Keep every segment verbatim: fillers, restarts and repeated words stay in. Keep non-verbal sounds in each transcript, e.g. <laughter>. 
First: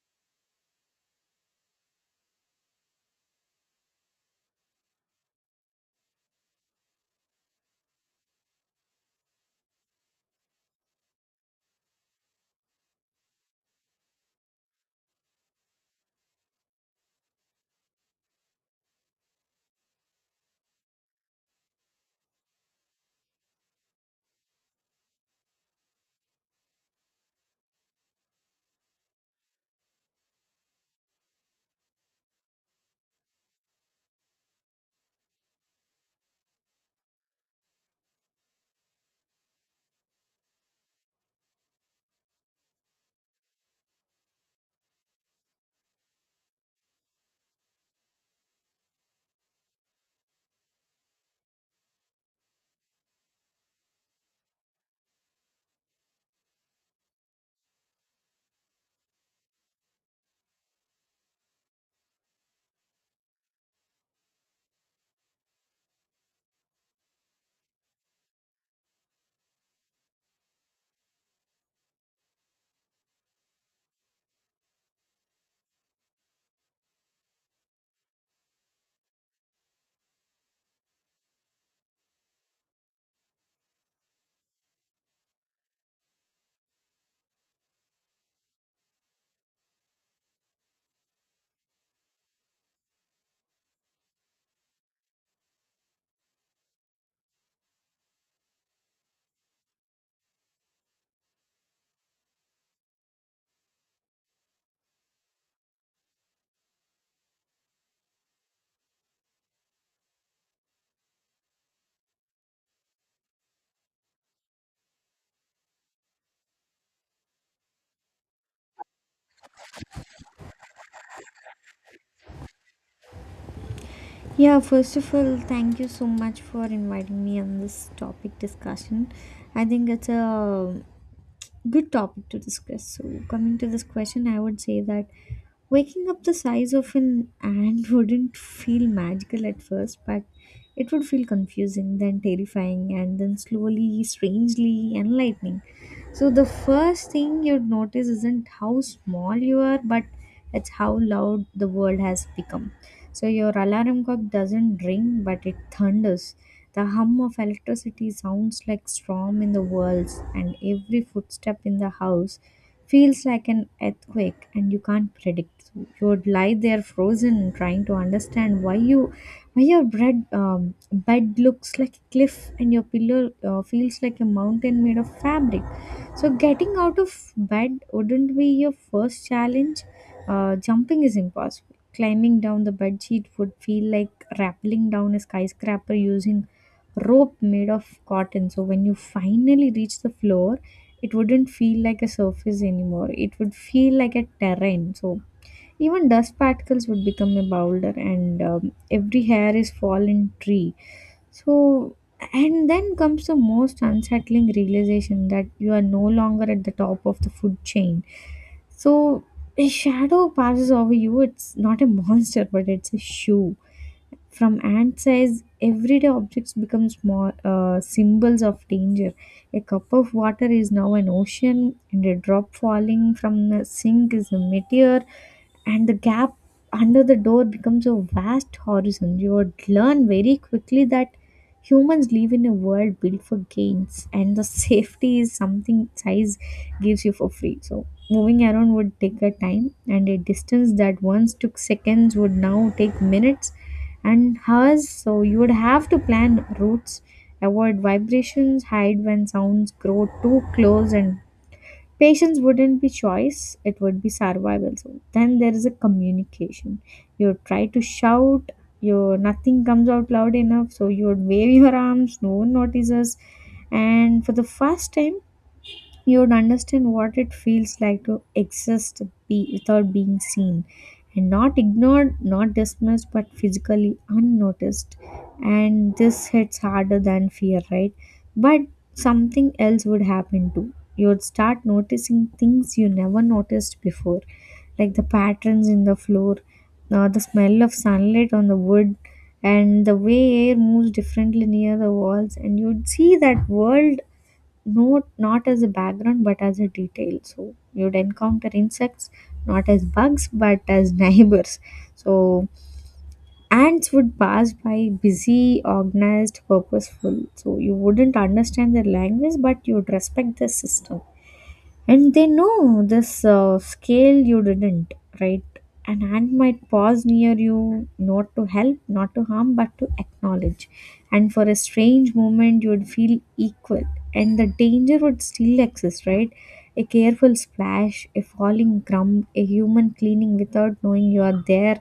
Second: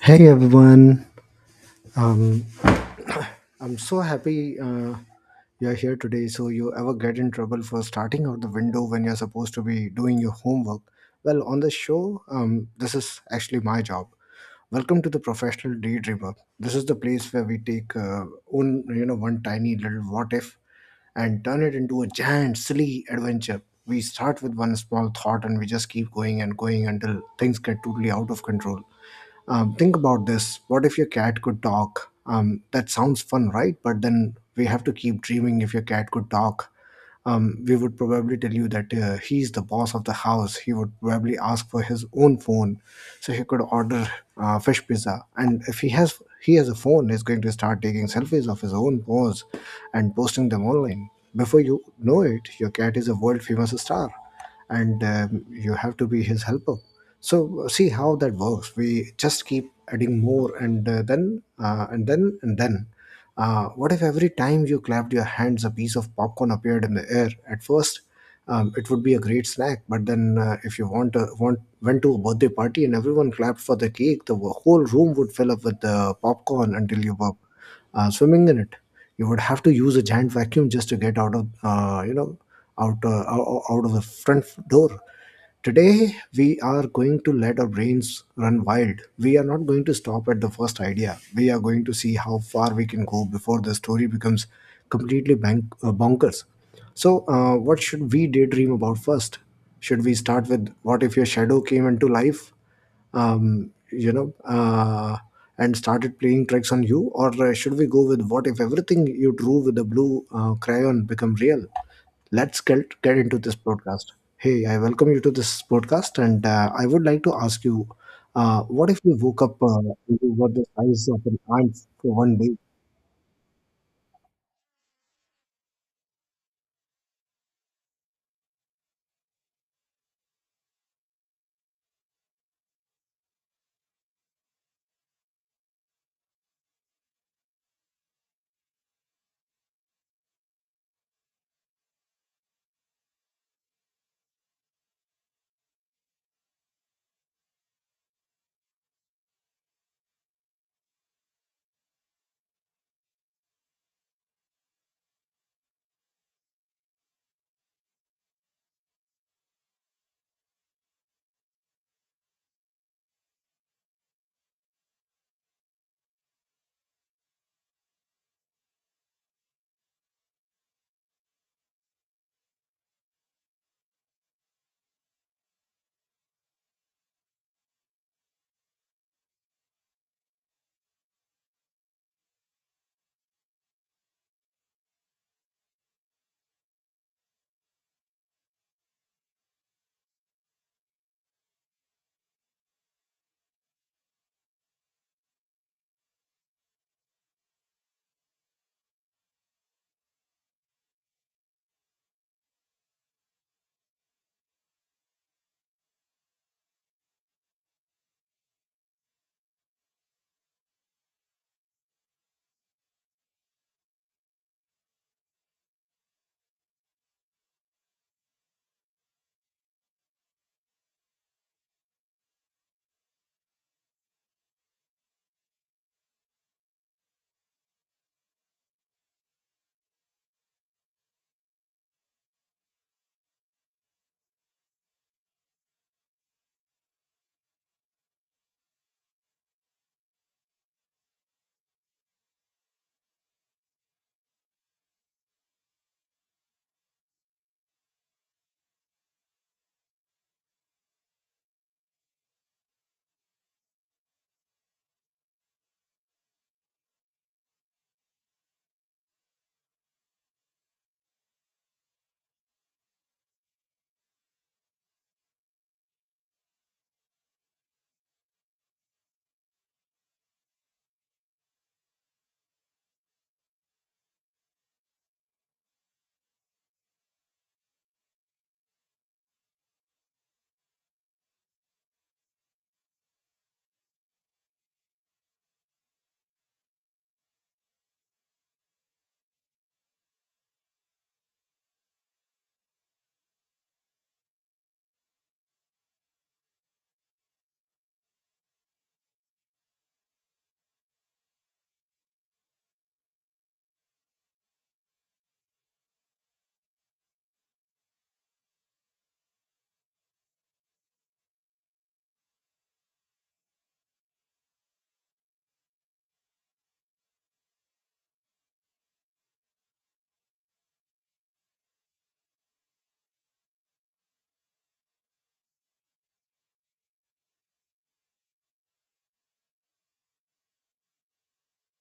Hey everyone, um, I'm so happy uh, you're here today. So, you ever get in trouble for starting out the window when you're supposed to be doing your homework? Well, on the show, um, this is actually my job. Welcome to the professional daydreamer. This is the place where we take uh, own, you know, one tiny little what if and turn it into a giant, silly adventure. We start with one small thought and we just keep going and going until things get totally out of control. Um, think about this. What if your cat could talk? Um, that sounds fun, right? But then we have to keep dreaming if your cat could talk, um, we would probably tell you that uh, he's the boss of the house. He would probably ask for his own phone, so he could order uh, fish pizza. And if he has he has a phone, he's going to start taking selfies of his own paws and posting them online. Before you know it, your cat is a world famous star, and um, you have to be his helper. So uh, see how that works. We just keep adding more, and uh, then uh, and then and then. Uh, what if every time you clapped your hands, a piece of popcorn appeared in the air? At first, um, it would be a great snack, but then uh, if you want, a, want went to a birthday party and everyone clapped for the cake, the whole room would fill up with the popcorn until you burp, uh, swimming in it. You would have to use a giant vacuum just to get out of, uh, you know out uh, ou- out of the front door. Today we are going to let our brains run wild. We are not going to stop at the first idea. We are going to see how far we can go before the story becomes completely bank- uh, bonkers. So, uh, what should we daydream about first? Should we start with what if your shadow came into life, um, you know, uh, and started playing tricks on you? Or uh, should we go with what if everything you drew with a blue uh, crayon become real? Let's get, get into this podcast. Hey, I welcome you to this podcast, and uh, I would like to ask you, uh, what if you woke up uh, and you were the size of an ant for one day? Yeah, first of all, thank you so much for inviting me on this topic discussion. I think it's a good topic to discuss. So, coming to this question, I would say that waking up the size of an ant <laughs> wouldn't feel magical at first, but it would feel confusing, then terrifying, and then slowly, strangely enlightening. So, the first thing you'd notice isn't how small you are, but it's how loud the world has become. So, your alarm clock doesn't ring, but it thunders the hum of electricity sounds like storm in the walls, and every footstep in the house feels like an earthquake, and you can't predict. You would lie there frozen, trying to understand why you, why your bed um, bed looks like a cliff, and your pillow uh, feels like a mountain made of fabric. So getting out of bed wouldn't be your first challenge. Uh, jumping is impossible. Climbing down the bed sheet would feel like rappelling down a skyscraper using rope made of cotton. So when you finally reach the floor, it wouldn't feel like a surface anymore. It would feel like a terrain. So even dust particles would become a boulder, and um, every hair is fallen tree. So and then comes the most unsettling realization that you are no longer at the top of the food chain. So a shadow passes over you. It's not a monster, but it's a shoe from ant size, everyday objects become small uh, symbols of danger. A cup of water is now an ocean, and a drop falling from the sink is a meteor, and the gap under the door becomes a vast horizon. You would learn very quickly that humans live in a world built for gains, and the <laughs> safety is something size gives you for free. So moving around would take a time and a distance that once took seconds would now take minutes and hers, so you would have to plan routes, avoid vibrations, hide when sounds grow too close. And patience wouldn't be choice, it would be survival. So then there is a communication. You try to shout, your nothing comes out loud enough. So you would wave your arms, no one notices. And for the first time, you'd understand what it feels like to exist, be, without being seen, and not ignored, not dismissed, but physically unnoticed. And this hits harder than fear, right? But something else would happen too. You'd start noticing things you never noticed before, like the patterns in the floor, uh, the smell of sunlight on the wood, and the way air moves differently near the walls. And you'd see that world not not as a background but as a detail. So you'd encounter insects not as bugs but as <laughs> neighbors. So ants would pass by busy, organized, purposeful. So you wouldn't understand their language, but you'd respect the system, and they know this uh, scale you didn't, right? An ant might pause near you, not to help, not to harm, but to acknowledge. And for a strange moment you would feel equal. And the danger would still exist, right? A careful splash, a falling crumb, a human cleaning without knowing you are there.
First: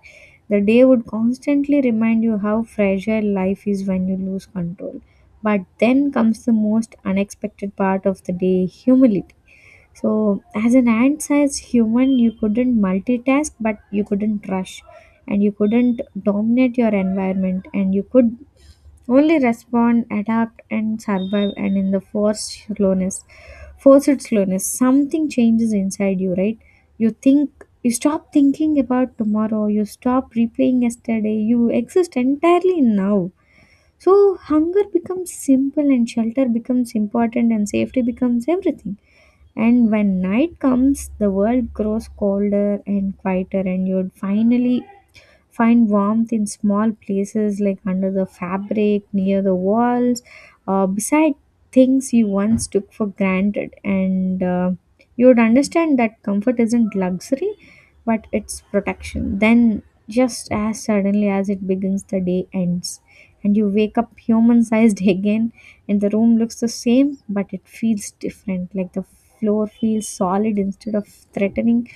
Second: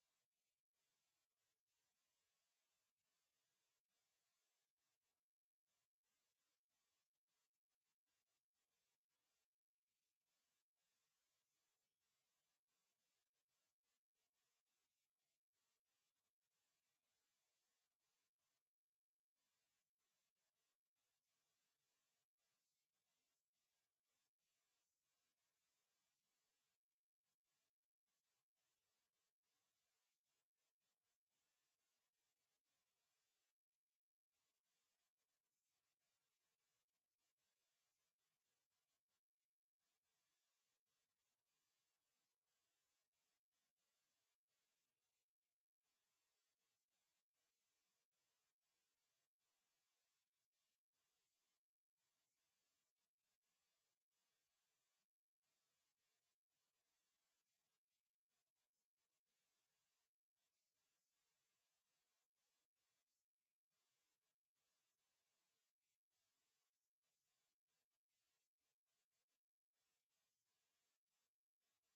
The day would constantly remind you how fragile life is when you lose control. But then comes the most unexpected part of the day, humility. So, as an ant-sized human, you couldn't multitask, but you couldn't rush, and you couldn't dominate your environment, and you could only respond, adapt, and survive. And in the forced slowness, forced slowness, something changes inside you, right? You think, you stop thinking about tomorrow, you stop replaying yesterday, you exist entirely in now. So, hunger becomes simple, and shelter becomes important, and safety becomes everything. And when night comes, the world grows colder and quieter, and you'd finally find warmth in small places like under the fabric, near the walls, uh, beside things you once took for granted. And uh, you would understand that comfort isn't luxury, but it's protection. Then, just as suddenly as it begins, the day ends. And you wake up human sized <laughs> again, and the room looks the same, but it feels different. Like the floor feels solid instead of threatening,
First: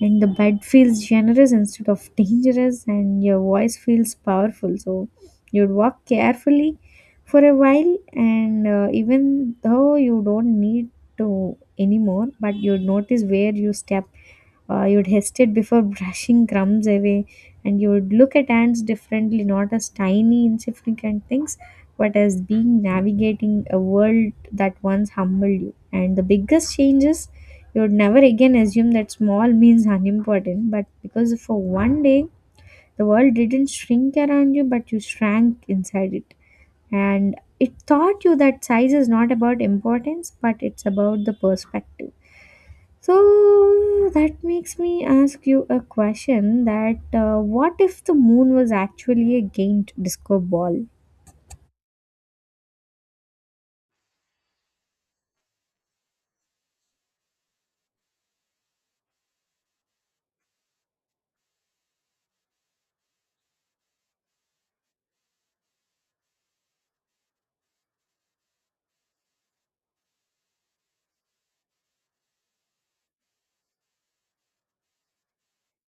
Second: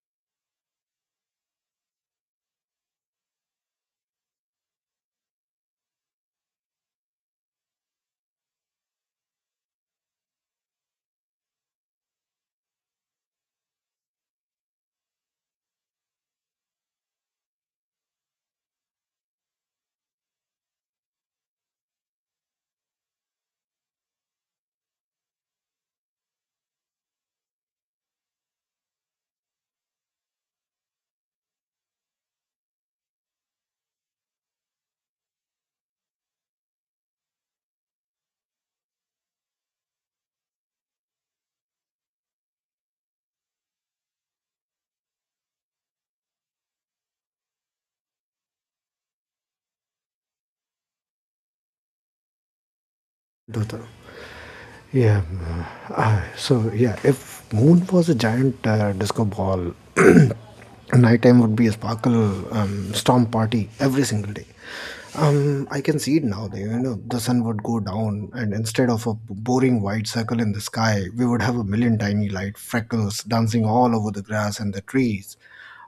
and the bed feels generous instead of <laughs> dangerous, and your voice feels powerful. So you'd walk carefully for a while, and uh, even though you don't need to anymore, but you'd notice where you step. Uh, you'd hesitate before <laughs> brushing crumbs away, and you would look at ants differently, not as tiny insignificant things but as being navigating a world that once humbled you. And the biggest changes, you would never again assume that small means unimportant, but because for one day the world didn't shrink around you, but you shrank inside it. And it taught you that size is not about importance, but it's about the perspective. So that makes me ask you a question that uh, what if the moon was actually a giant disco ball? Dhruta. Yeah. uh, uh, so yeah, if moon was a giant uh, disco ball, <clears throat> nighttime would be a sparkle um, storm party every single day. Um, I can see it now. that, You know, the sun would go down, and instead of a boring white circle in the sky, we would have a million tiny light freckles dancing all over the grass and the trees.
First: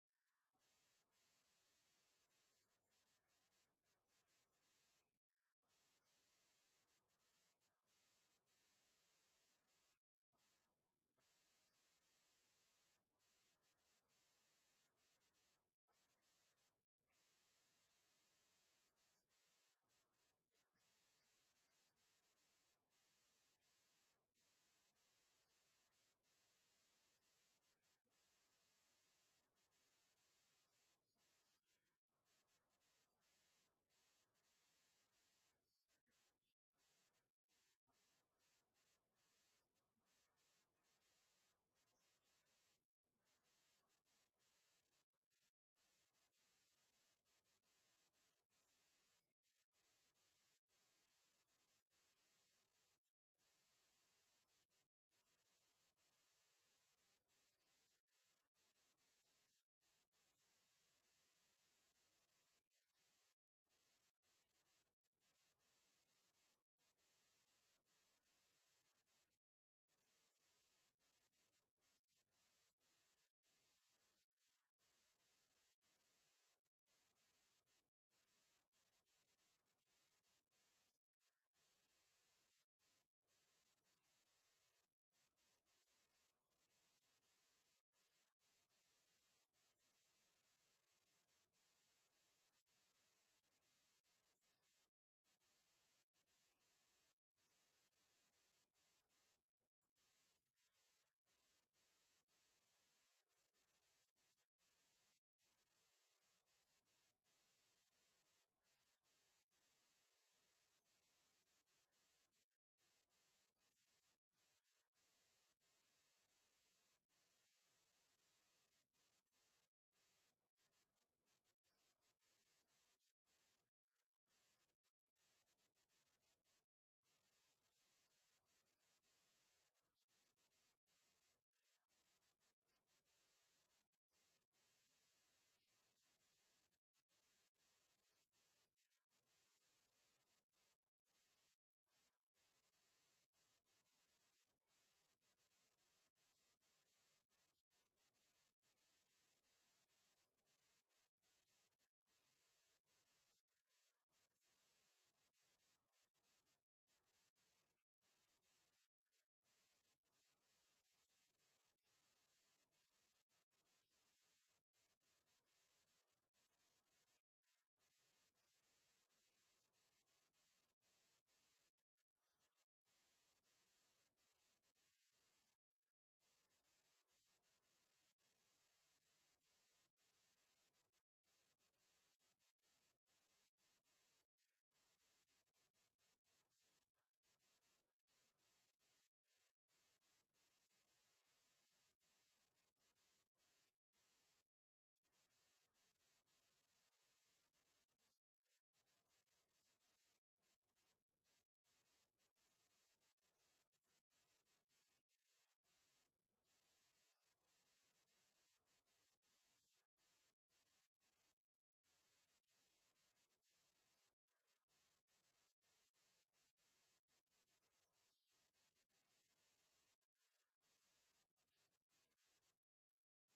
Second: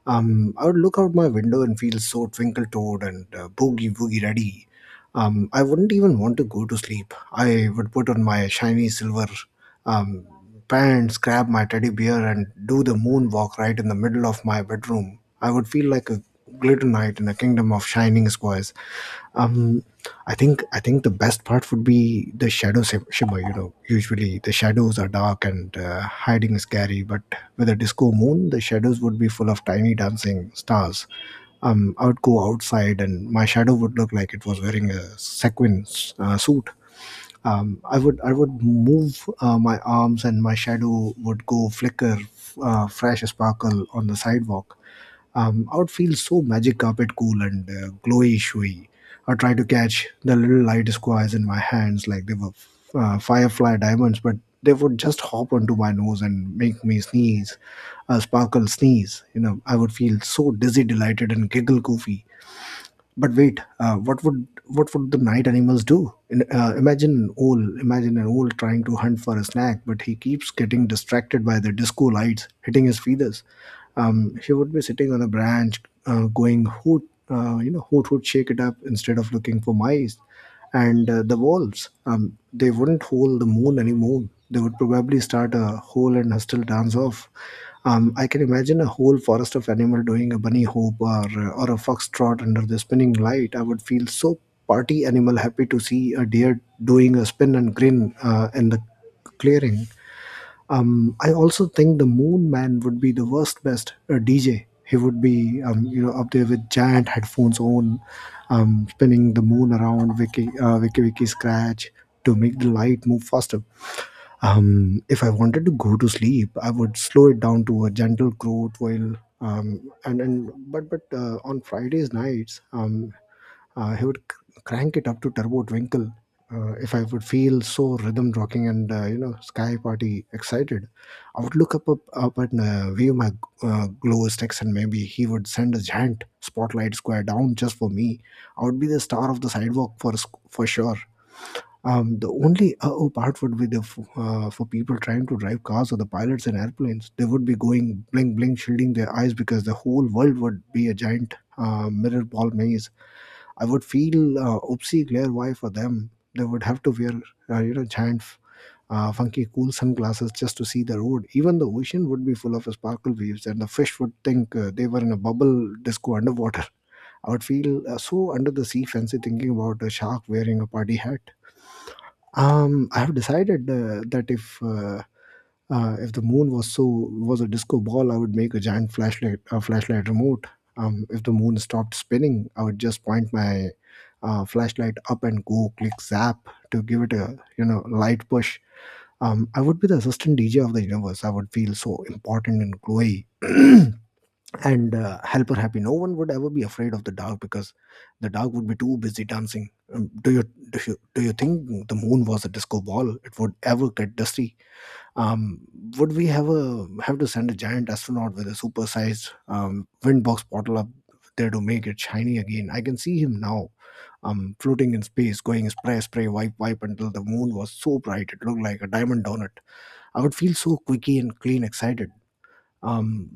Um, I would look out my window and feel so twinkle toed and uh, boogie woogie ready. Um, I wouldn't even want to go to sleep. I would put on my shiny silver um, pants, grab my teddy bear, and do the moonwalk right in the middle of my bedroom. I would feel like a glitter knight in a kingdom of shining squares. Um i think i think the best part would be the shadow shim- shimmer. You know, usually the shadows are dark and uh, hiding is scary, but with a disco moon the shadows would be full of tiny dancing stars. um I would go outside and my shadow would look like it was wearing a sequin uh, suit. um, I would I would move uh, my arms and my shadow would go flicker, uh, fresh sparkle on the sidewalk. um, I would feel so magic carpet cool and uh, glowy showy. I try to catch the little light squares in my hands like they were uh, firefly diamonds, but they would just hop onto my nose and make me sneeze, a sparkle sneeze. You know, I would feel so dizzy, delighted, and giggle goofy. But wait, uh, what would what would the night animals do? In, uh, imagine an owl. Imagine an owl trying to hunt for a snack, but he keeps getting distracted by the disco lights hitting his feathers. Um, he would be sitting on a branch, uh, going hoot, uh, you know, hoot hoot, shake it up, instead of looking for mice. And uh, the wolves, um, they wouldn't hold the moon anymore. They would probably start a whole and hostile dance off. um, I can imagine a whole forest of animal doing a bunny hop, or, uh, or a foxtrot under the spinning light. I would feel so party animal happy to see a deer doing a spin and grin uh, in the clearing. um, I also think the Moon Man would be the worst best uh, D J. He would be, um, you know, up there with giant headphones on, um, spinning the moon around Wiki, uh, Wiki Wiki Scratch to make the light move faster. Um, if I wanted to go to sleep, I would slow it down to a gentle growth while. Um, and and but but uh, On Fridays nights, um, uh, he would c- crank it up to turbo twinkle. Uh, if I would feel so rhythm rocking and, uh, you know, sky party excited. I would look up up, up and uh, view my uh, glow sticks, and maybe he would send a giant spotlight square down just for me. I would be the star of the sidewalk for s- for sure. Um, the only uh-oh part would be the f- uh, for people trying to drive cars or the pilots in airplanes. They would be going bling bling, shielding their eyes because the whole world would be a giant uh, mirror ball maze. I would feel, uh, oopsie glare why for them. They would have to wear, uh, you know, giant uh, funky cool sunglasses just to see the road. Even the ocean would be full of sparkle waves, and the fish would think uh, they were in a bubble disco underwater. <laughs> I would feel, uh, so under the sea fancy thinking about a shark wearing a party hat. Um, I have decided uh, that if uh, uh, if the moon was so was a disco ball, I would make a giant flashlight a flashlight remote. Um, if the moon stopped spinning, I would just point my uh, flashlight up and go click zap to give it a, you know, light push. Um, I would be the assistant D J of the universe. I would feel so important and glowy, <clears throat> and uh, helper happy. No one would ever be afraid of the dark because the dark would be too busy dancing. Um, do you do you do you think the moon was a disco ball? It would ever get dusty? um, would we have a have to send a giant astronaut with a supersized um, windbox bottle up there to make it shiny again? I can see him now, um, floating in space, going spray, spray, wipe, wipe until the moon was so bright it looked like a diamond donut. I would feel so quicky and clean, excited. Um,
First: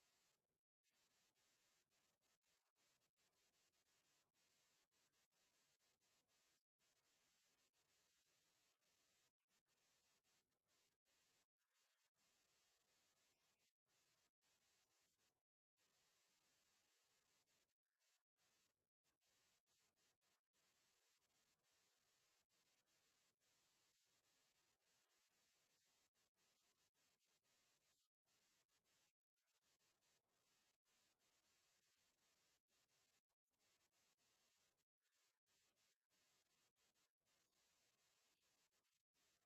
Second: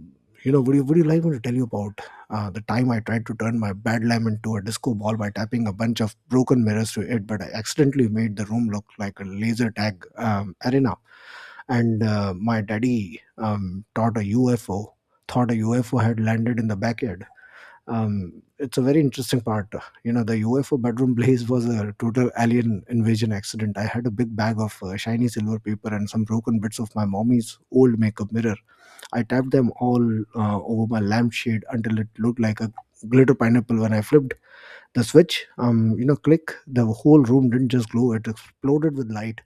you know, would you would you like me to tell you about uh, the time I tried to turn my bad lamp into a disco ball by tapping a bunch of broken mirrors to it, but I accidentally made the room look like a laser tag um, arena. And uh, my daddy um, taught a U F O, thought a U F O had landed in the backyard. Um, it's a very interesting part. You know, the U F O bedroom <laughs> blaze was a total alien invasion accident. I had a big bag of uh, shiny silver paper and some broken bits of my mommy's old makeup mirror. I tapped them all uh, over my lampshade until it looked like a glitter pineapple. When I flipped the switch, Um, you know, click. The whole room didn't just glow; it exploded with light.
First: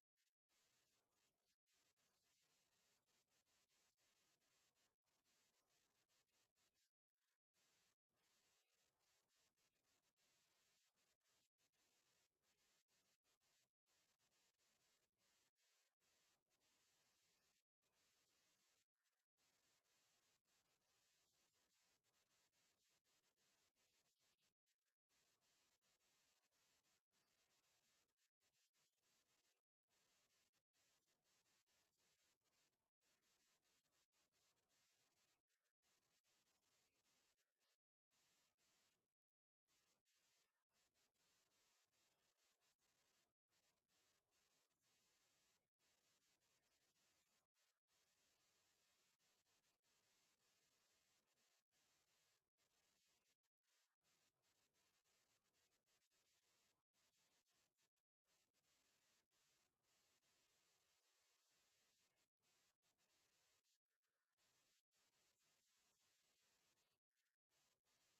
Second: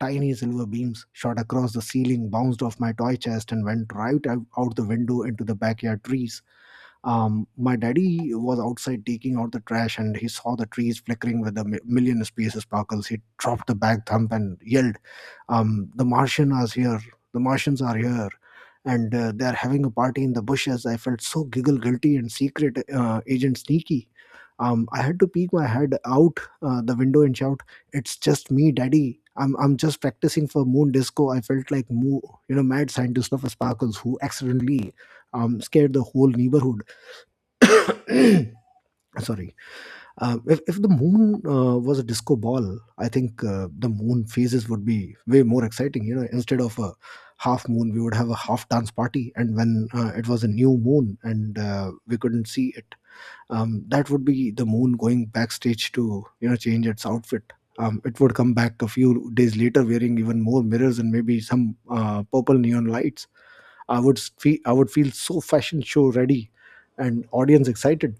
Tiny silver beams shot across the ceiling, bounced off my toy chest, and went right out out the window into the backyard trees. Um, my daddy was outside taking out the trash, and he saw the trees flickering with a mi- million space sparkles. He dropped the bag thump and yelled, um, the Martian is here. "The Martians are here, and uh, they are having a party in the bushes." I felt so giggle guilty and secret, uh, agent sneaky. Um, I had to peek my head out uh, the window and shout, "It's just me, Daddy! I'm I'm just practicing for Moon Disco." I felt like Moo, you know, mad scientist of Sparkles who accidentally um, scared the whole neighborhood. <coughs> Sorry. Um, if, if the moon uh, was a disco ball, I think uh, the moon phases would be way more exciting. You know, instead of a half moon, we would have a half dance party. And when uh, it was a new moon and uh, we couldn't see it, um, that would be the moon going backstage to you know change its outfit. Um, it would come back a few days later wearing even more mirrors and maybe some uh, purple neon lights. I would feel I would feel so fashion show ready and audience excited.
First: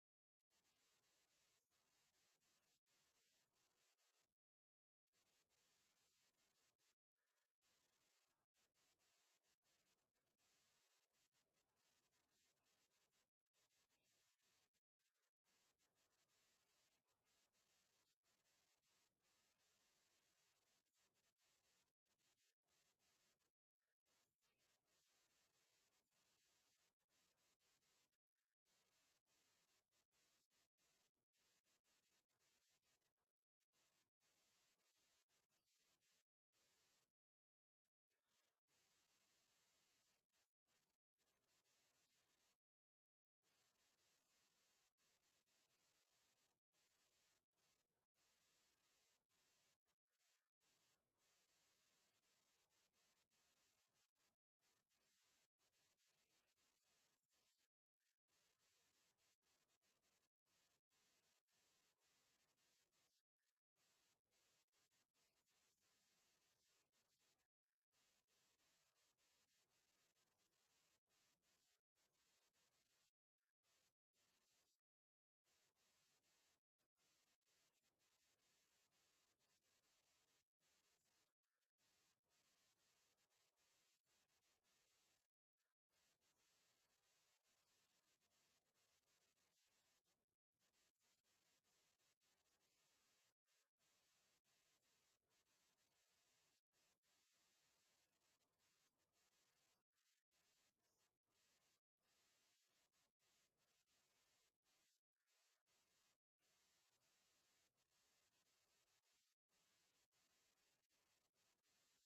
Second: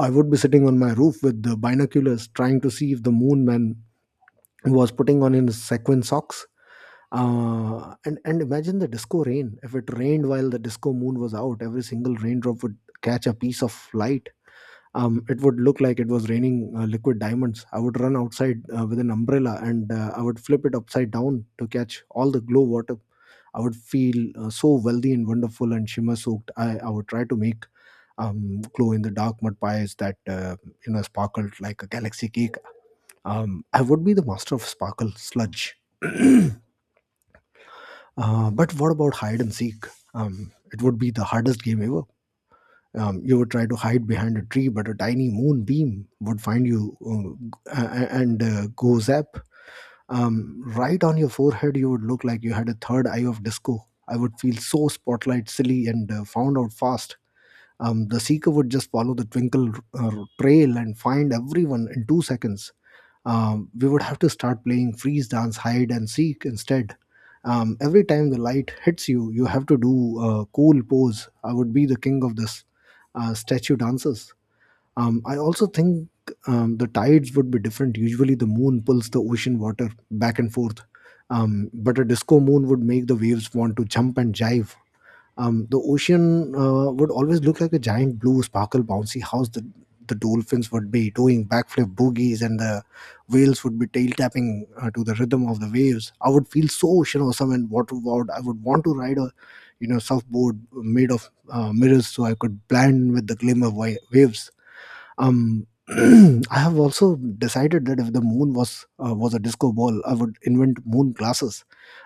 I would be sitting on my roof with the binoculars trying to see if the moon man was putting on his sequin socks. Uh, and, and imagine the disco rain. If it rained while the disco moon was out, every single raindrop would catch a piece of light. Um, it would look like it was raining uh, liquid diamonds. I would run outside uh, with an umbrella and uh, I would flip it upside down to catch all the glow water. I would feel uh, so wealthy and wonderful and shimmer soaked. I, I would try to make um, glow in the dark mud pies that uh, you know sparkled like a galaxy cake. Um, I would be the master of sparkle sludge. <clears throat> uh, but what about hide and seek? Um, it would be the hardest game ever. Um, you would try to hide behind a tree, but a tiny moonbeam would find you uh, a- a- and uh, go zap. Um, right on your forehead, you would look like you had a third eye of disco. I would feel so spotlight silly and uh, found out fast. Um, the seeker would just follow the twinkle uh, trail and find everyone in two seconds. Um, we would have to start playing freeze dance, hide, and seek instead. Um, every time the light hits you, you have to do a cool pose. I would be the king of this uh, statue dances. Um, I also think um, the tides would be different. Usually, the moon pulls the ocean water back and forth, um, but a disco moon would make the waves want to jump and jive. Um, the ocean uh, would always look like a giant blue sparkle bouncy house. The, the dolphins would be doing backflip boogies, and the whales would be tail tapping uh, to the rhythm of the waves. I would feel so ocean awesome and water wowed. I would want to ride a you know surfboard made of uh, mirrors so I could blend with the glimmer wa- waves. Um, <clears throat> I have also decided that if the moon was uh, was a disco ball, I would invent moon glasses.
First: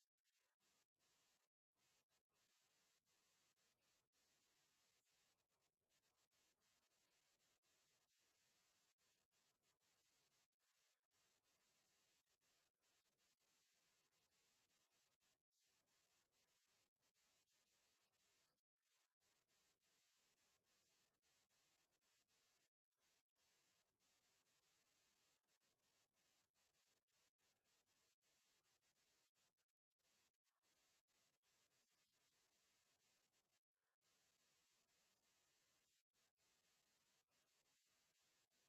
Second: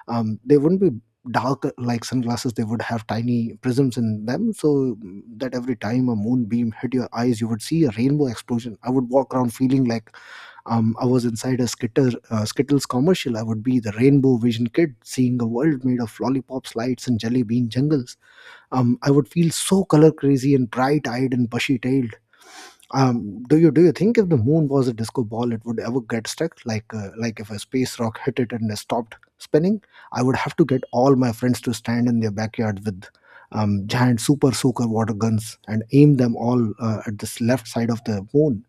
Um, they wouldn't be dark like sunglasses; they would have tiny prisms in them, so that every time a moonbeam hit your eyes, you would see a rainbow explosion. I would walk around feeling like um, I was inside a Skitter, uh, Skittles commercial. I would be the rainbow vision kid, seeing a world made of lollipops, lights, and jelly bean jungles. Um, I would feel so color crazy and bright eyed and bushy tailed. Um, do you do you think if the moon was a disco ball, it would ever get stuck? Like uh, like if a space rock hit it and it stopped spinning, I would have to get all my friends to stand in their backyard with um, giant super soaker water guns and aim them all uh, at this left side of the moon.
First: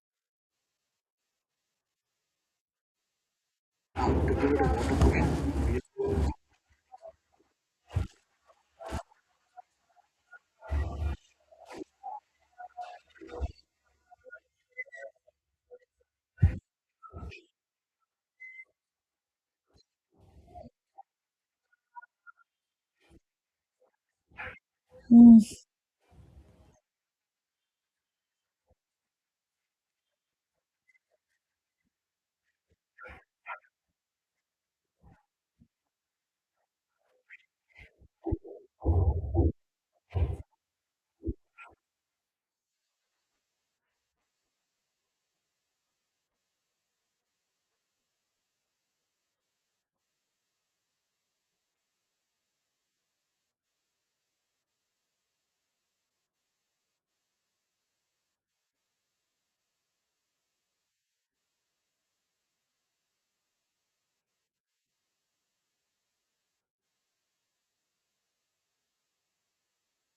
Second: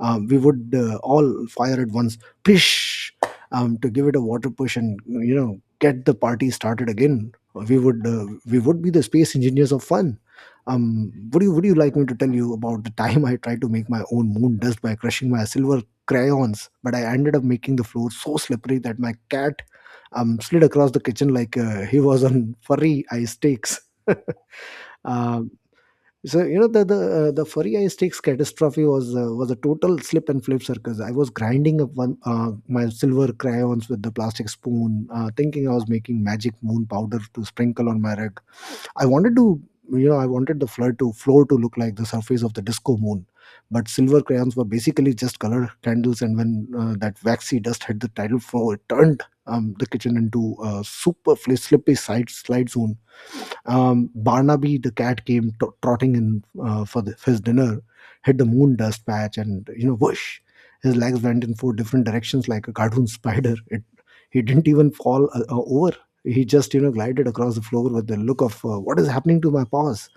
Um, we would uh, all fire at once, pish, um, to give it a water push and you know get the party started again. We would uh, we would be the space engineers of fun. Um, would you would you like me to tell you about the time I tried to make my own moon dust by crushing my silver crayons, but I ended up making the floor so slippery that my cat um slid across the kitchen like uh, he was on <laughs> furry ice stakes. <laughs> Hmm. Um, so you know the the uh, the furry ice stakes catastrophe was uh, was a total slip and flip circus. I was grinding up one uh, my silver crayons with the plastic spoon, uh, thinking I was making magic moon powder to sprinkle on my rug. I wanted to, you know, I wanted the floor to floor to look like the surface of the disco moon, but silver crayons were basically just color candles. And when uh, that waxy dust hit the tile floor, it turned um, the kitchen into a super fli- slippy side slide zone. Um, Barnaby the cat came t- trotting in uh, for the, his dinner, hit the moon dust patch, and, you know, whoosh, his legs went in four different directions like a cartoon <laughs> spider. It He didn't even fall uh, uh, over. He just, you know, glided across the floor with the look of, uh, what is happening to my paws?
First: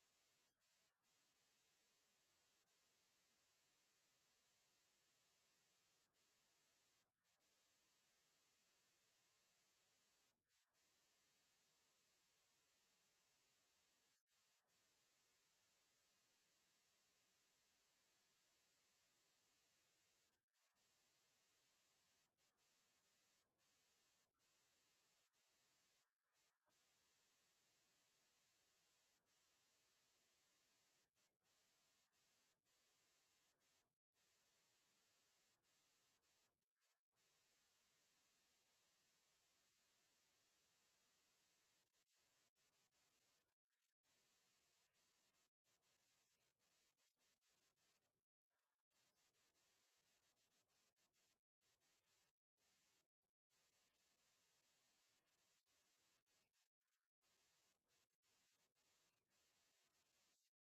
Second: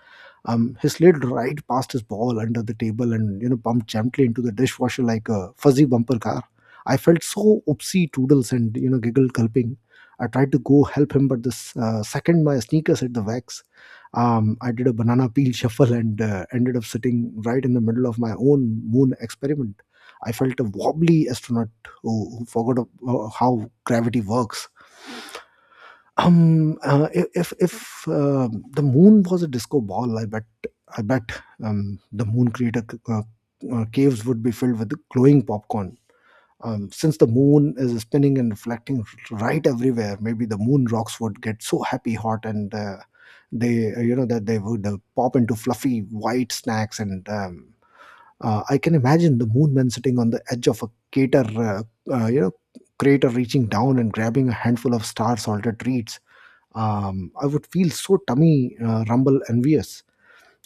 Um, he slid right past his ball under the table and, you know, bumped gently into the dishwasher like a fuzzy bumper car. I felt so oopsie toodles and, you know, giggled gulping. I tried to go help him, but the s- uh, second my sneakers hit the wax, um, I did a banana peel <laughs> shuffle and uh, ended up sitting right in the middle of my own moon experiment. I felt a wobbly astronaut who, who forgot uh, how gravity works. Um, uh, i- if if uh, the moon was a disco ball, I bet I bet um, the moon crater c- uh, uh, caves would be filled with glowing popcorn. Um, since the moon is spinning and reflecting r- right everywhere, maybe the moon rocks would get so happy hot and uh, they uh, you know, that they would uh, pop into fluffy white snacks, and um, uh, I can imagine the moon man sitting on the edge of a crater, uh, uh, you know, crater, reaching down and grabbing a handful of star salted treats. um, I would feel so tummy uh, rumble envious.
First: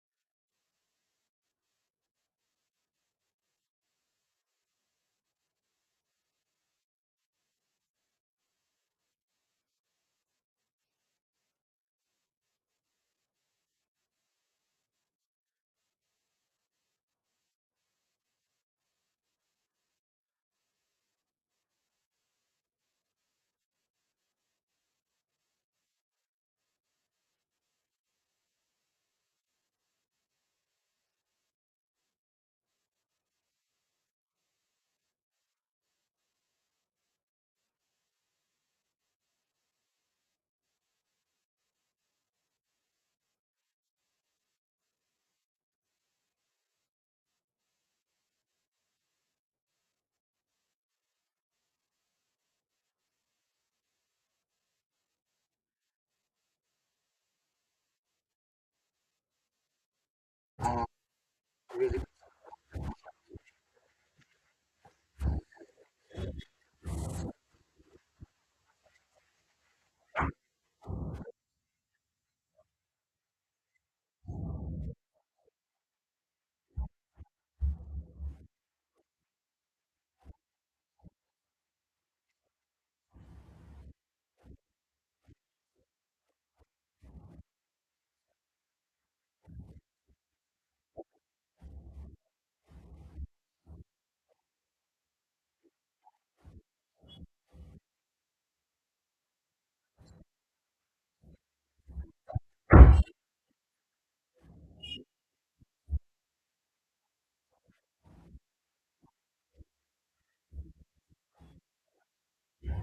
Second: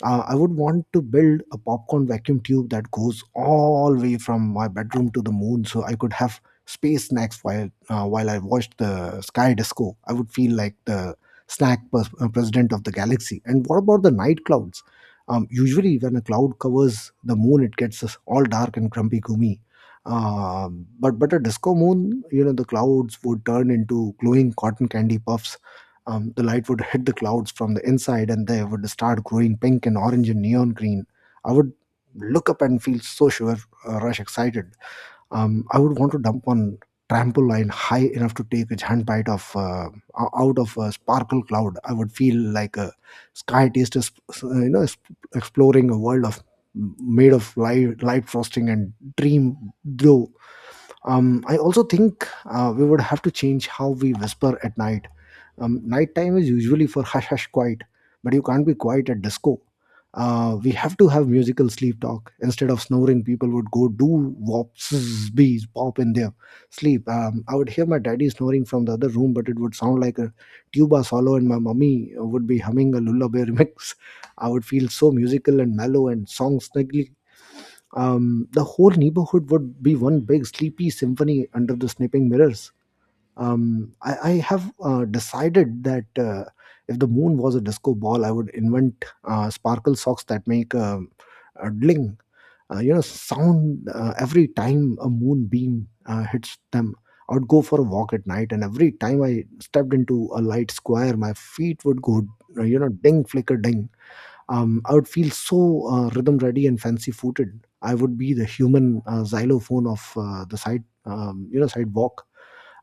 Uh, I would want to build a popcorn vacuum tube that goes all way from my bedroom to the moon, so I could have space snacks while uh, while I watched the sky disco. I would feel like the snack pers- uh, president of the galaxy. And what about the night clouds? Um, usually, when a cloud covers the moon, it gets us all dark and grumpy, gloomy. Um, but but a disco moon, you know, the clouds would turn into glowing cotton candy puffs. Um, the light would hit the clouds from the inside and they would start growing pink and orange and neon green. I would look up and feel so sure, uh, rush excited. Um, I would want to dump on trampoline high enough to take a giant bite of uh, o- out of a sparkle cloud. I would feel like a sky taster, sp- uh, you know, sp- exploring a world of made of light, light frosting and dream glow. um, I also think uh, we would have to change how we whisper at night. Um, nighttime is usually for hush hush quiet, but you can't be quiet at disco. Uh, we have to have musical sleep talk. Instead of snoring, people would go do wop, zzz, bees, pop in their sleep. Um, I would hear my daddy snoring from the other room, but it would sound like a tuba solo, and my mummy would be humming a lullaby <laughs> remix. I would feel so musical and mellow, and songs snugly. Um, the whole neighborhood would be one big sleepy symphony under the snapping mirrors. Um, I, I have uh, decided that uh, if the moon was a disco ball, I would invent uh, sparkle socks that make um a dling, uh, you know, sound uh, every time a moonbeam uh, hits them. I would go for a walk at night, and every time I stepped into a light square, my feet would go, you know, ding, flicker, ding. um, I would feel so uh, rhythm ready and fancy footed. I would be the human uh, xylophone of uh, the side, um, you know, sidewalk.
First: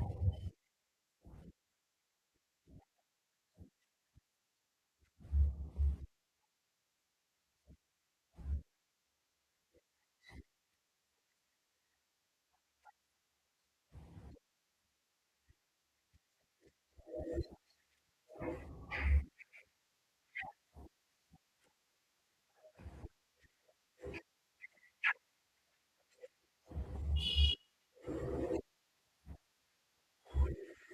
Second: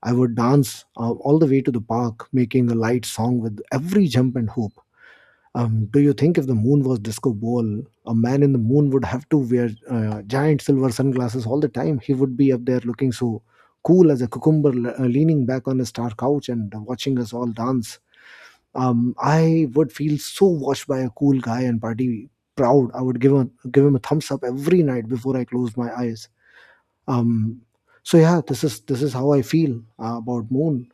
I would dance uh, all the way to the park, making a light song with every jump and hoop. Um, do you think if the moon was disco ball, a man in the moon would have to wear uh, giant silver sunglasses all the time? He would be up there looking so cool as a cucumber, le- uh, leaning back on his star couch and watching us all dance. um, I would feel so watched by a cool guy and party proud. I would give him give him a thumbs up every night before I close my eyes. Um, so yeah, this is this is how I feel uh, about Moon,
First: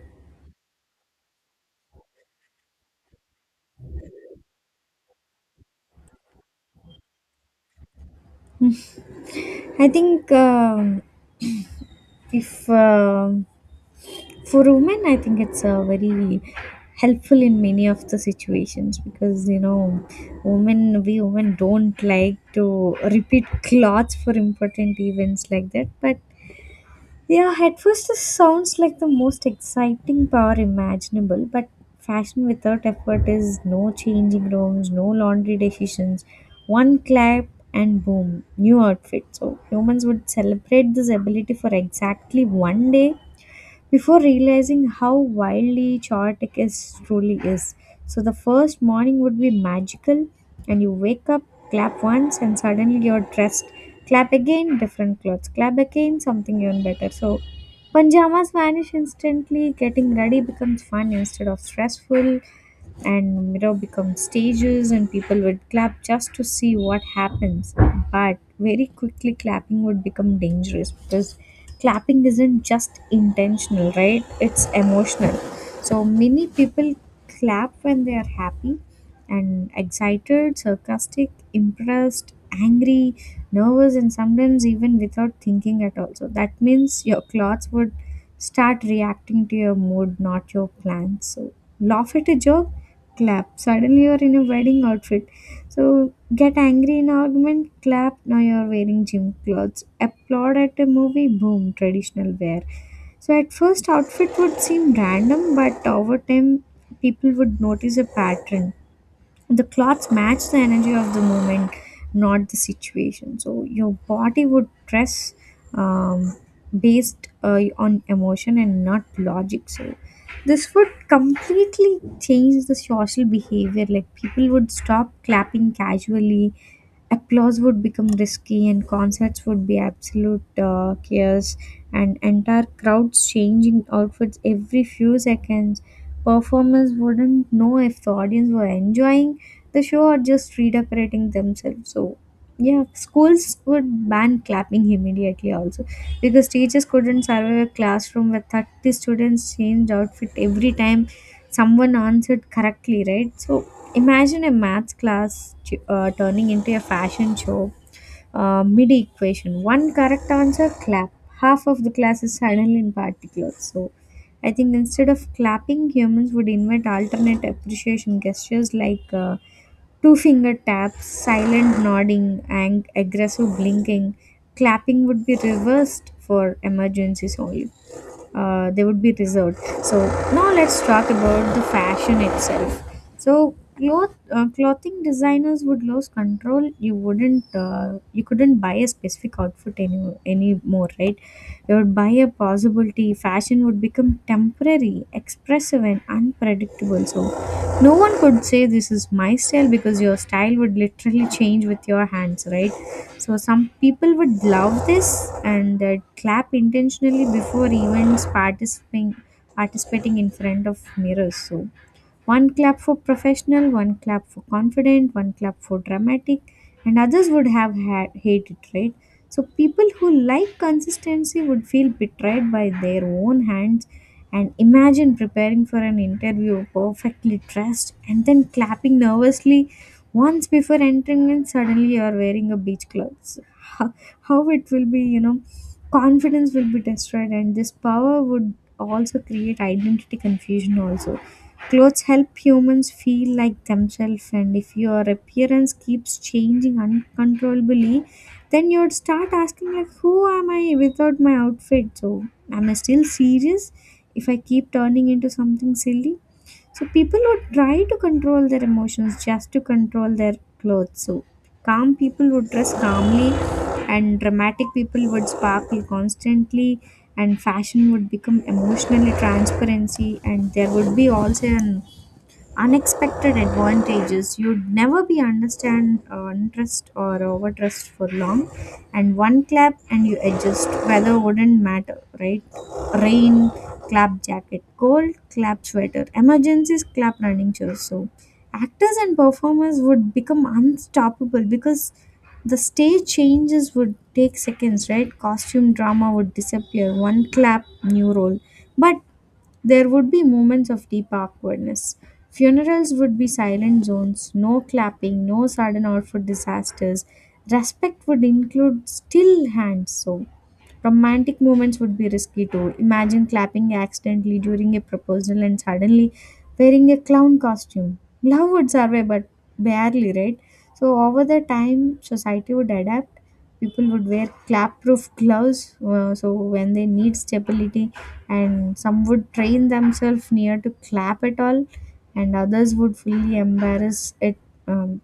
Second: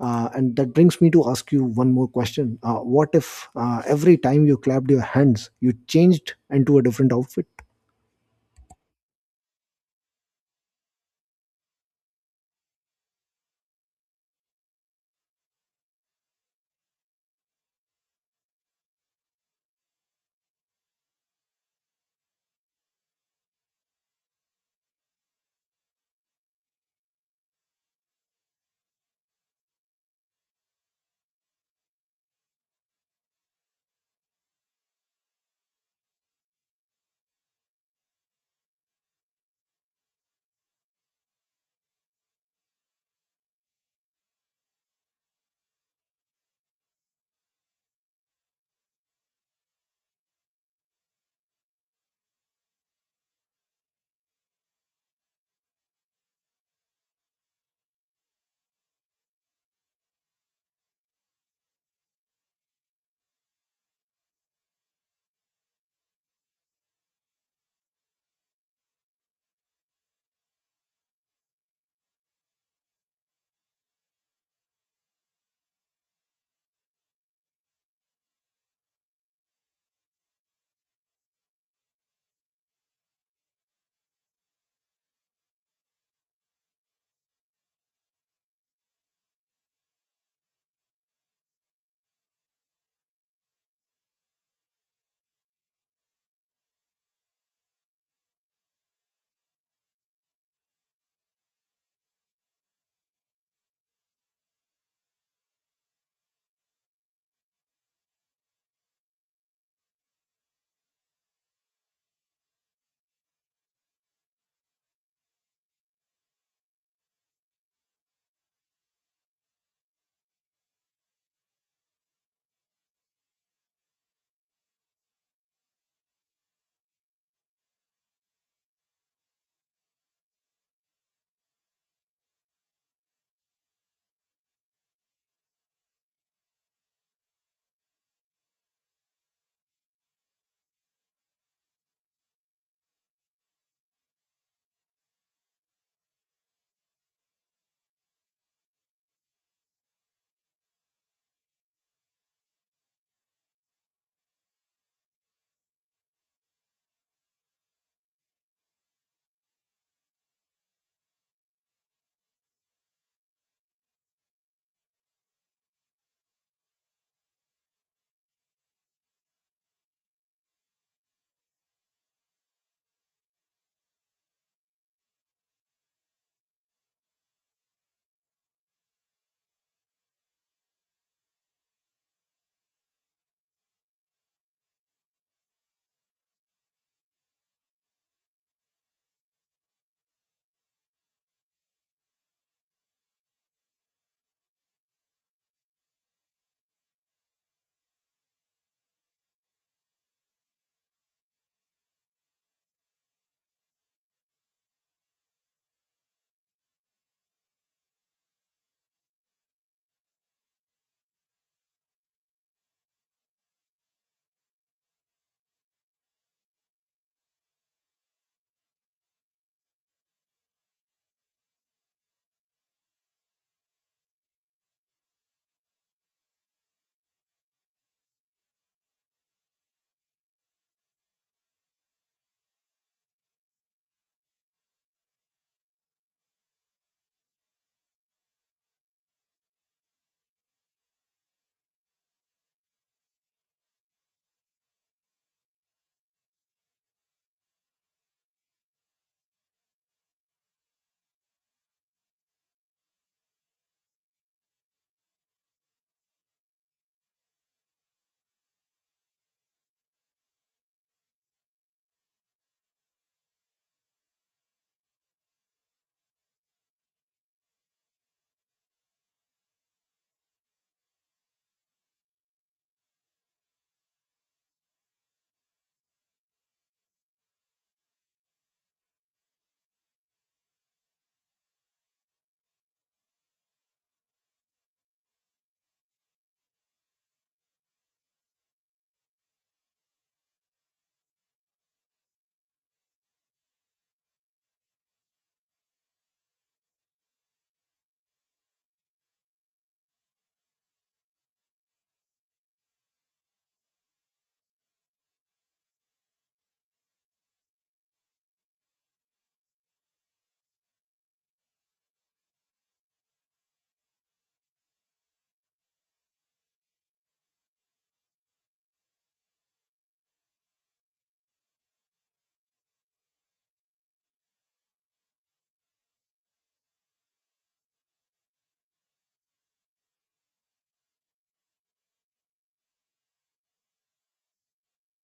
uh, and that brings me to ask you one more question. Uh, what if uh, every time you clapped your hands, you changed into a different outfit? I think um if um for women I think it's uh, very helpful in many of the situations because you know women we women don't like to repeat cloths for important events like that. But yeah, at first this sounds like the most exciting power imaginable, but fashion without effort is no changing rooms, no laundry decisions, one clap and boom, new outfit. So humans would celebrate this ability for exactly one day before realizing how wildly chaotic it truly is. So the first morning would be magical, and you wake up, clap once, and suddenly you're dressed. Clap again, different clothes. Clap again, something even better. So pajamas vanish instantly, getting ready becomes fun instead of stressful, and mirror becomes stages, and people would clap just to see what happens. But very quickly clapping would become dangerous, because clapping isn't just intentional, right? It's emotional. So many people clap when they are happy and excited, sarcastic, impressed, angry, nervous, and sometimes even without thinking at all. So that means your clothes would start reacting to your mood, not your plans. So laugh at a joke, clap. Suddenly you're in a wedding outfit. So get angry in argument, clap, now you're wearing gym clothes. Applaud at a movie, boom, traditional wear. So at first, outfit would seem random, but over time, people would notice a pattern. The clothes match the energy of the moment, not the situation. So your body would dress um, based uh, on emotion and not logic. So this would completely change the social behavior. Like people would stop clapping casually, applause would become risky, and concerts would be absolute uh, chaos, and entire crowds changing outfits every few seconds, performers wouldn't know if the audience were enjoying the show or just redecorating themselves. So yeah, schools would ban clapping immediately also, because teachers couldn't survive a classroom where thirty students changed outfit every time someone answered correctly, right? So imagine a math class t- uh, turning into a fashion show. Uh, midi equation. One correct answer, clap. Half of the class is silently in party clothes. So, I think instead of clapping, humans would invent alternate appreciation gestures like uh, two finger taps, silent nodding, and aggressive blinking. Clapping would be reversed for emergencies only, uh, they would be reserved. So now let's talk about the fashion itself. So cloth uh, clothing designers would lose control. You wouldn't uh, you couldn't buy a specific outfit any anymore, right? You would buy a possibility. Fashion would become temporary, expressive, and unpredictable. So no one could say this is my style because your style would literally change with your hands, right? So some people would love this, and they'd clap intentionally before even participating participating in front of mirrors. So one clap for professional, one clap for confident, one clap for dramatic, and others would have had, hated, right? So people who like consistency would feel betrayed by their own hands. And imagine preparing for an interview perfectly dressed and then clapping nervously once before entering, and suddenly you are wearing a beach clothes. How, how it will be, you know, confidence will be destroyed, and this power would also create identity confusion also. Clothes help humans feel like themselves, and if your appearance keeps changing uncontrollably, then you'd start asking like, "Who am I without my outfit?" So, am I still serious if I keep turning into something silly? So people would try to control their emotions just to control their clothes. So calm people would dress calmly, and dramatic people would sparkle constantly, and fashion would become emotionally transparency, and there would be also an unexpected advantages. You'd never be understand uh, interest or overtrust for long, and one clap and you adjust. Weather wouldn't matter, right? Rain, clap jacket. Cold, clap sweater. Emergencies, clap running shoes. So actors and performers would become unstoppable, because the stage changes would take seconds, right? Costume drama would disappear, one clap, new role. But there would be moments of deep awkwardness. Funerals would be silent zones, no clapping, no sudden outfit disasters. Respect would include still hands. So romantic moments would be risky too. Imagine clapping accidentally during a proposal and suddenly wearing a clown costume. Love would survive, but barely, right? So, over the time, society would adapt. People would wear clap proof gloves, uh, so when they need stability, and some would train themselves near to clap at all, and others would fully embarrass it um,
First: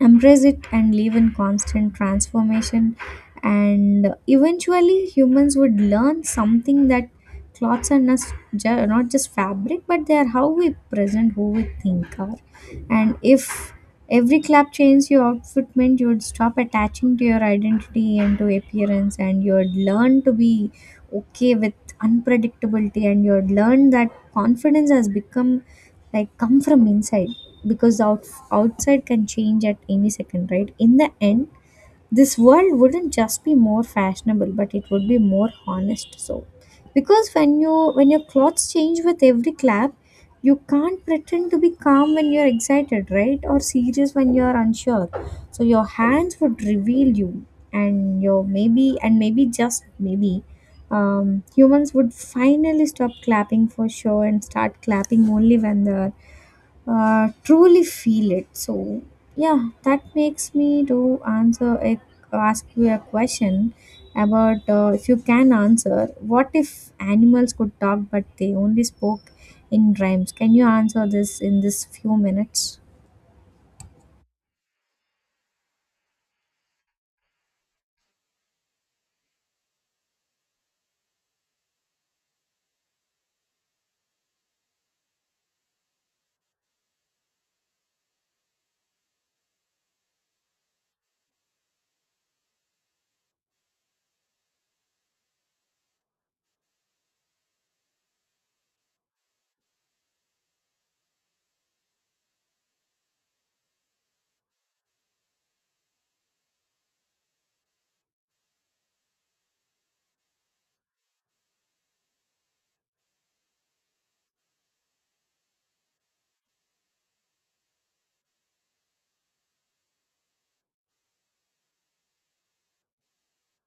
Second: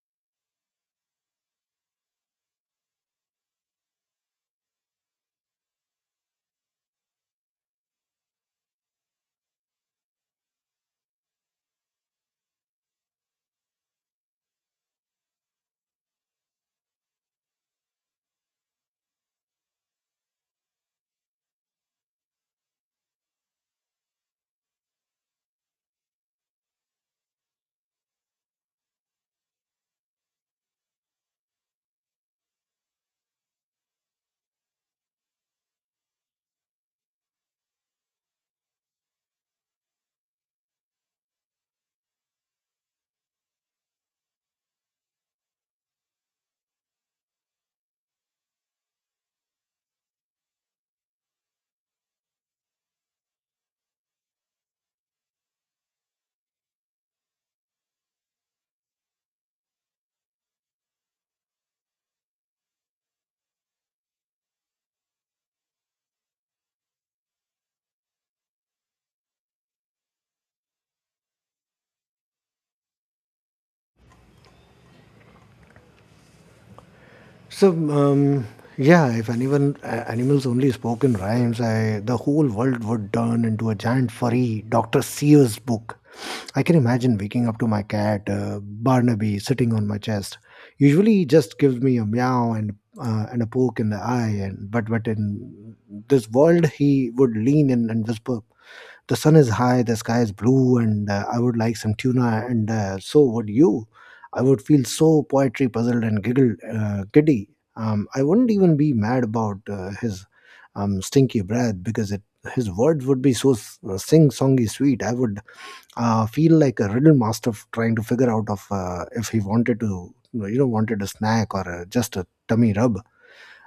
embrace it and live in constant transformation. And eventually humans would learn something, that clothes are not, ju- not just fabric, but they are how we present who we think are. And if every clap changed your outfit meant you would stop attaching to your identity and to appearance, and you would learn to be okay with unpredictability. And you would learn that confidence has become like come from inside, because out, outside can change at any second, right? In the end, this world wouldn't just be more fashionable, but it would be more honest. So because when you when your clothes change with every clap, you can't pretend to be calm when you're excited, right, or serious when you're unsure. So your hands would reveal you. And your maybe, and maybe just maybe, um, humans would finally stop clapping for show and start clapping only when the uh, truly feel it. So, yeah, that makes me to answer a, ask you a question about uh, if you can answer what if animals could talk but they only spoke in rhymes. Can you answer this in this few minutes? So um, yeah, if anyone uh, animals only spoke in rhymes, I the whole world would turn into a giant furry Doctor Sears book. I can imagine waking up to my cat uh, Barnaby sitting on my chest. Usually, he just gives me a meow and uh, and a poke in the eye, and but but in this world, he would lean in and whisper, "The sun is high, the sky is blue, and uh, I would like some tuna, and uh, so would you." I would feel so poetry puzzled and giggled, uh, giddy. Um, I wouldn't even be mad about uh, his um, stinky breath because it, his words would be so s- uh, sing-songy sweet. I would uh, feel like a riddle master f- trying to figure out of uh, if he wanted to, you know, wanted a snack or uh, just a tummy rub.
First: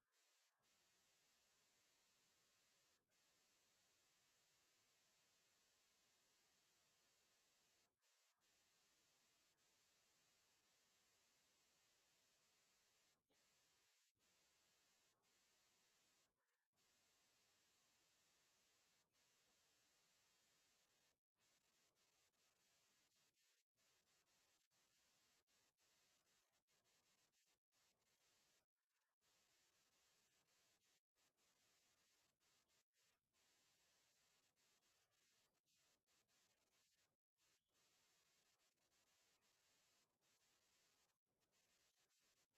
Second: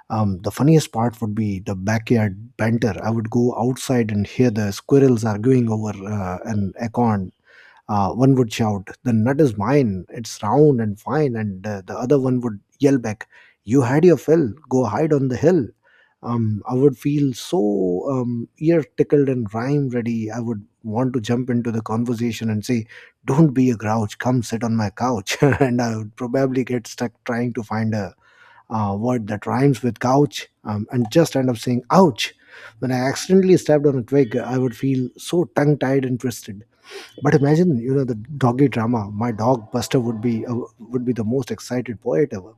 Um, the funniest part would be the backyard banter. I would go outside and hear the squirrels arguing over uh, an acorn. Uh, one would shout, "The nut is mine, it's round and fine." And uh, the other one would yell back, "You had your fill, go hide on the hill." Um, I would feel so um, ear tickled and rhyme ready. I would want to jump into the conversation and say, "Don't be a grouch, come sit on my couch." <laughs> And I would probably get stuck trying to find a uh, word that rhymes with couch um, and just end up saying ouch. When I accidentally stepped on a twig, I would feel so tongue tied and twisted. But imagine, you know, the doggy drama. My dog Buster would be uh, would be the most excited poet ever.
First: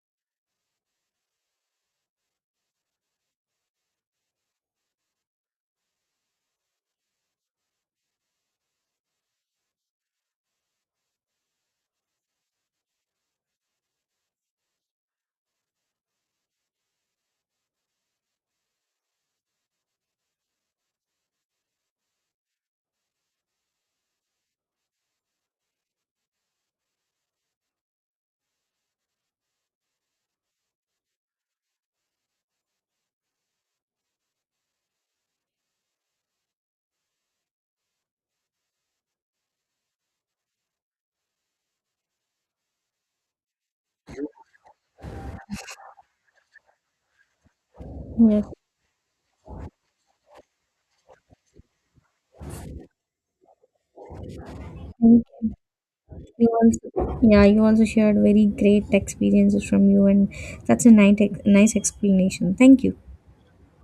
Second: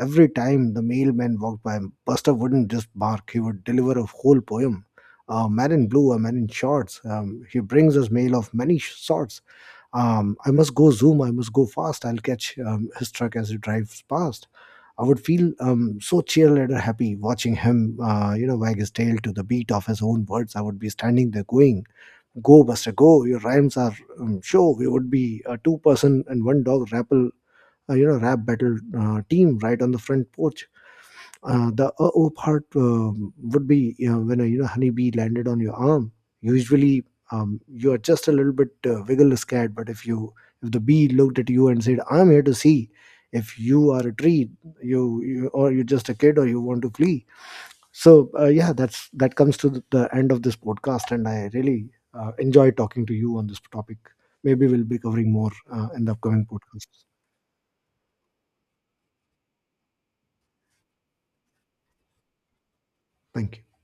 Every time the mailman walked by, Buster wouldn't just bark; he would deliver a whole poem. "A man in blue, a man in shorts. Um, he brings us mail of many sh- sorts. Um, I must go zoom. I must go fast. I'll catch um, his truck as he drives past." I would feel um, so cheerleader happy watching him, uh, you know, wag his tail to the beat of his own words. I would be standing there going, "Go, Buster, go! Your rhymes are um, show." We would be a two-person and one-dog rappel, uh, you know, rap battle uh, team right on the front porch. Uh, the uh-oh part um would be, you know, when a, you know, honeybee landed on your arm. Usually, um, you are just a little bit uh, wiggle scared, but if you if the bee looked at you and said, "I'm here to see, if you are a tree, you, you or you're just a kid or you want to flee." So uh, Yes. yeah, that's that comes to the the end of this podcast, and I really uh, enjoy talking to you on this topic. Maybe we'll be Thank covering more you. uh, in the upcoming You podcasts. also, yeah, you also shared very great experiences from you, and that's a nice, nice explanation. Thank you. Thank you.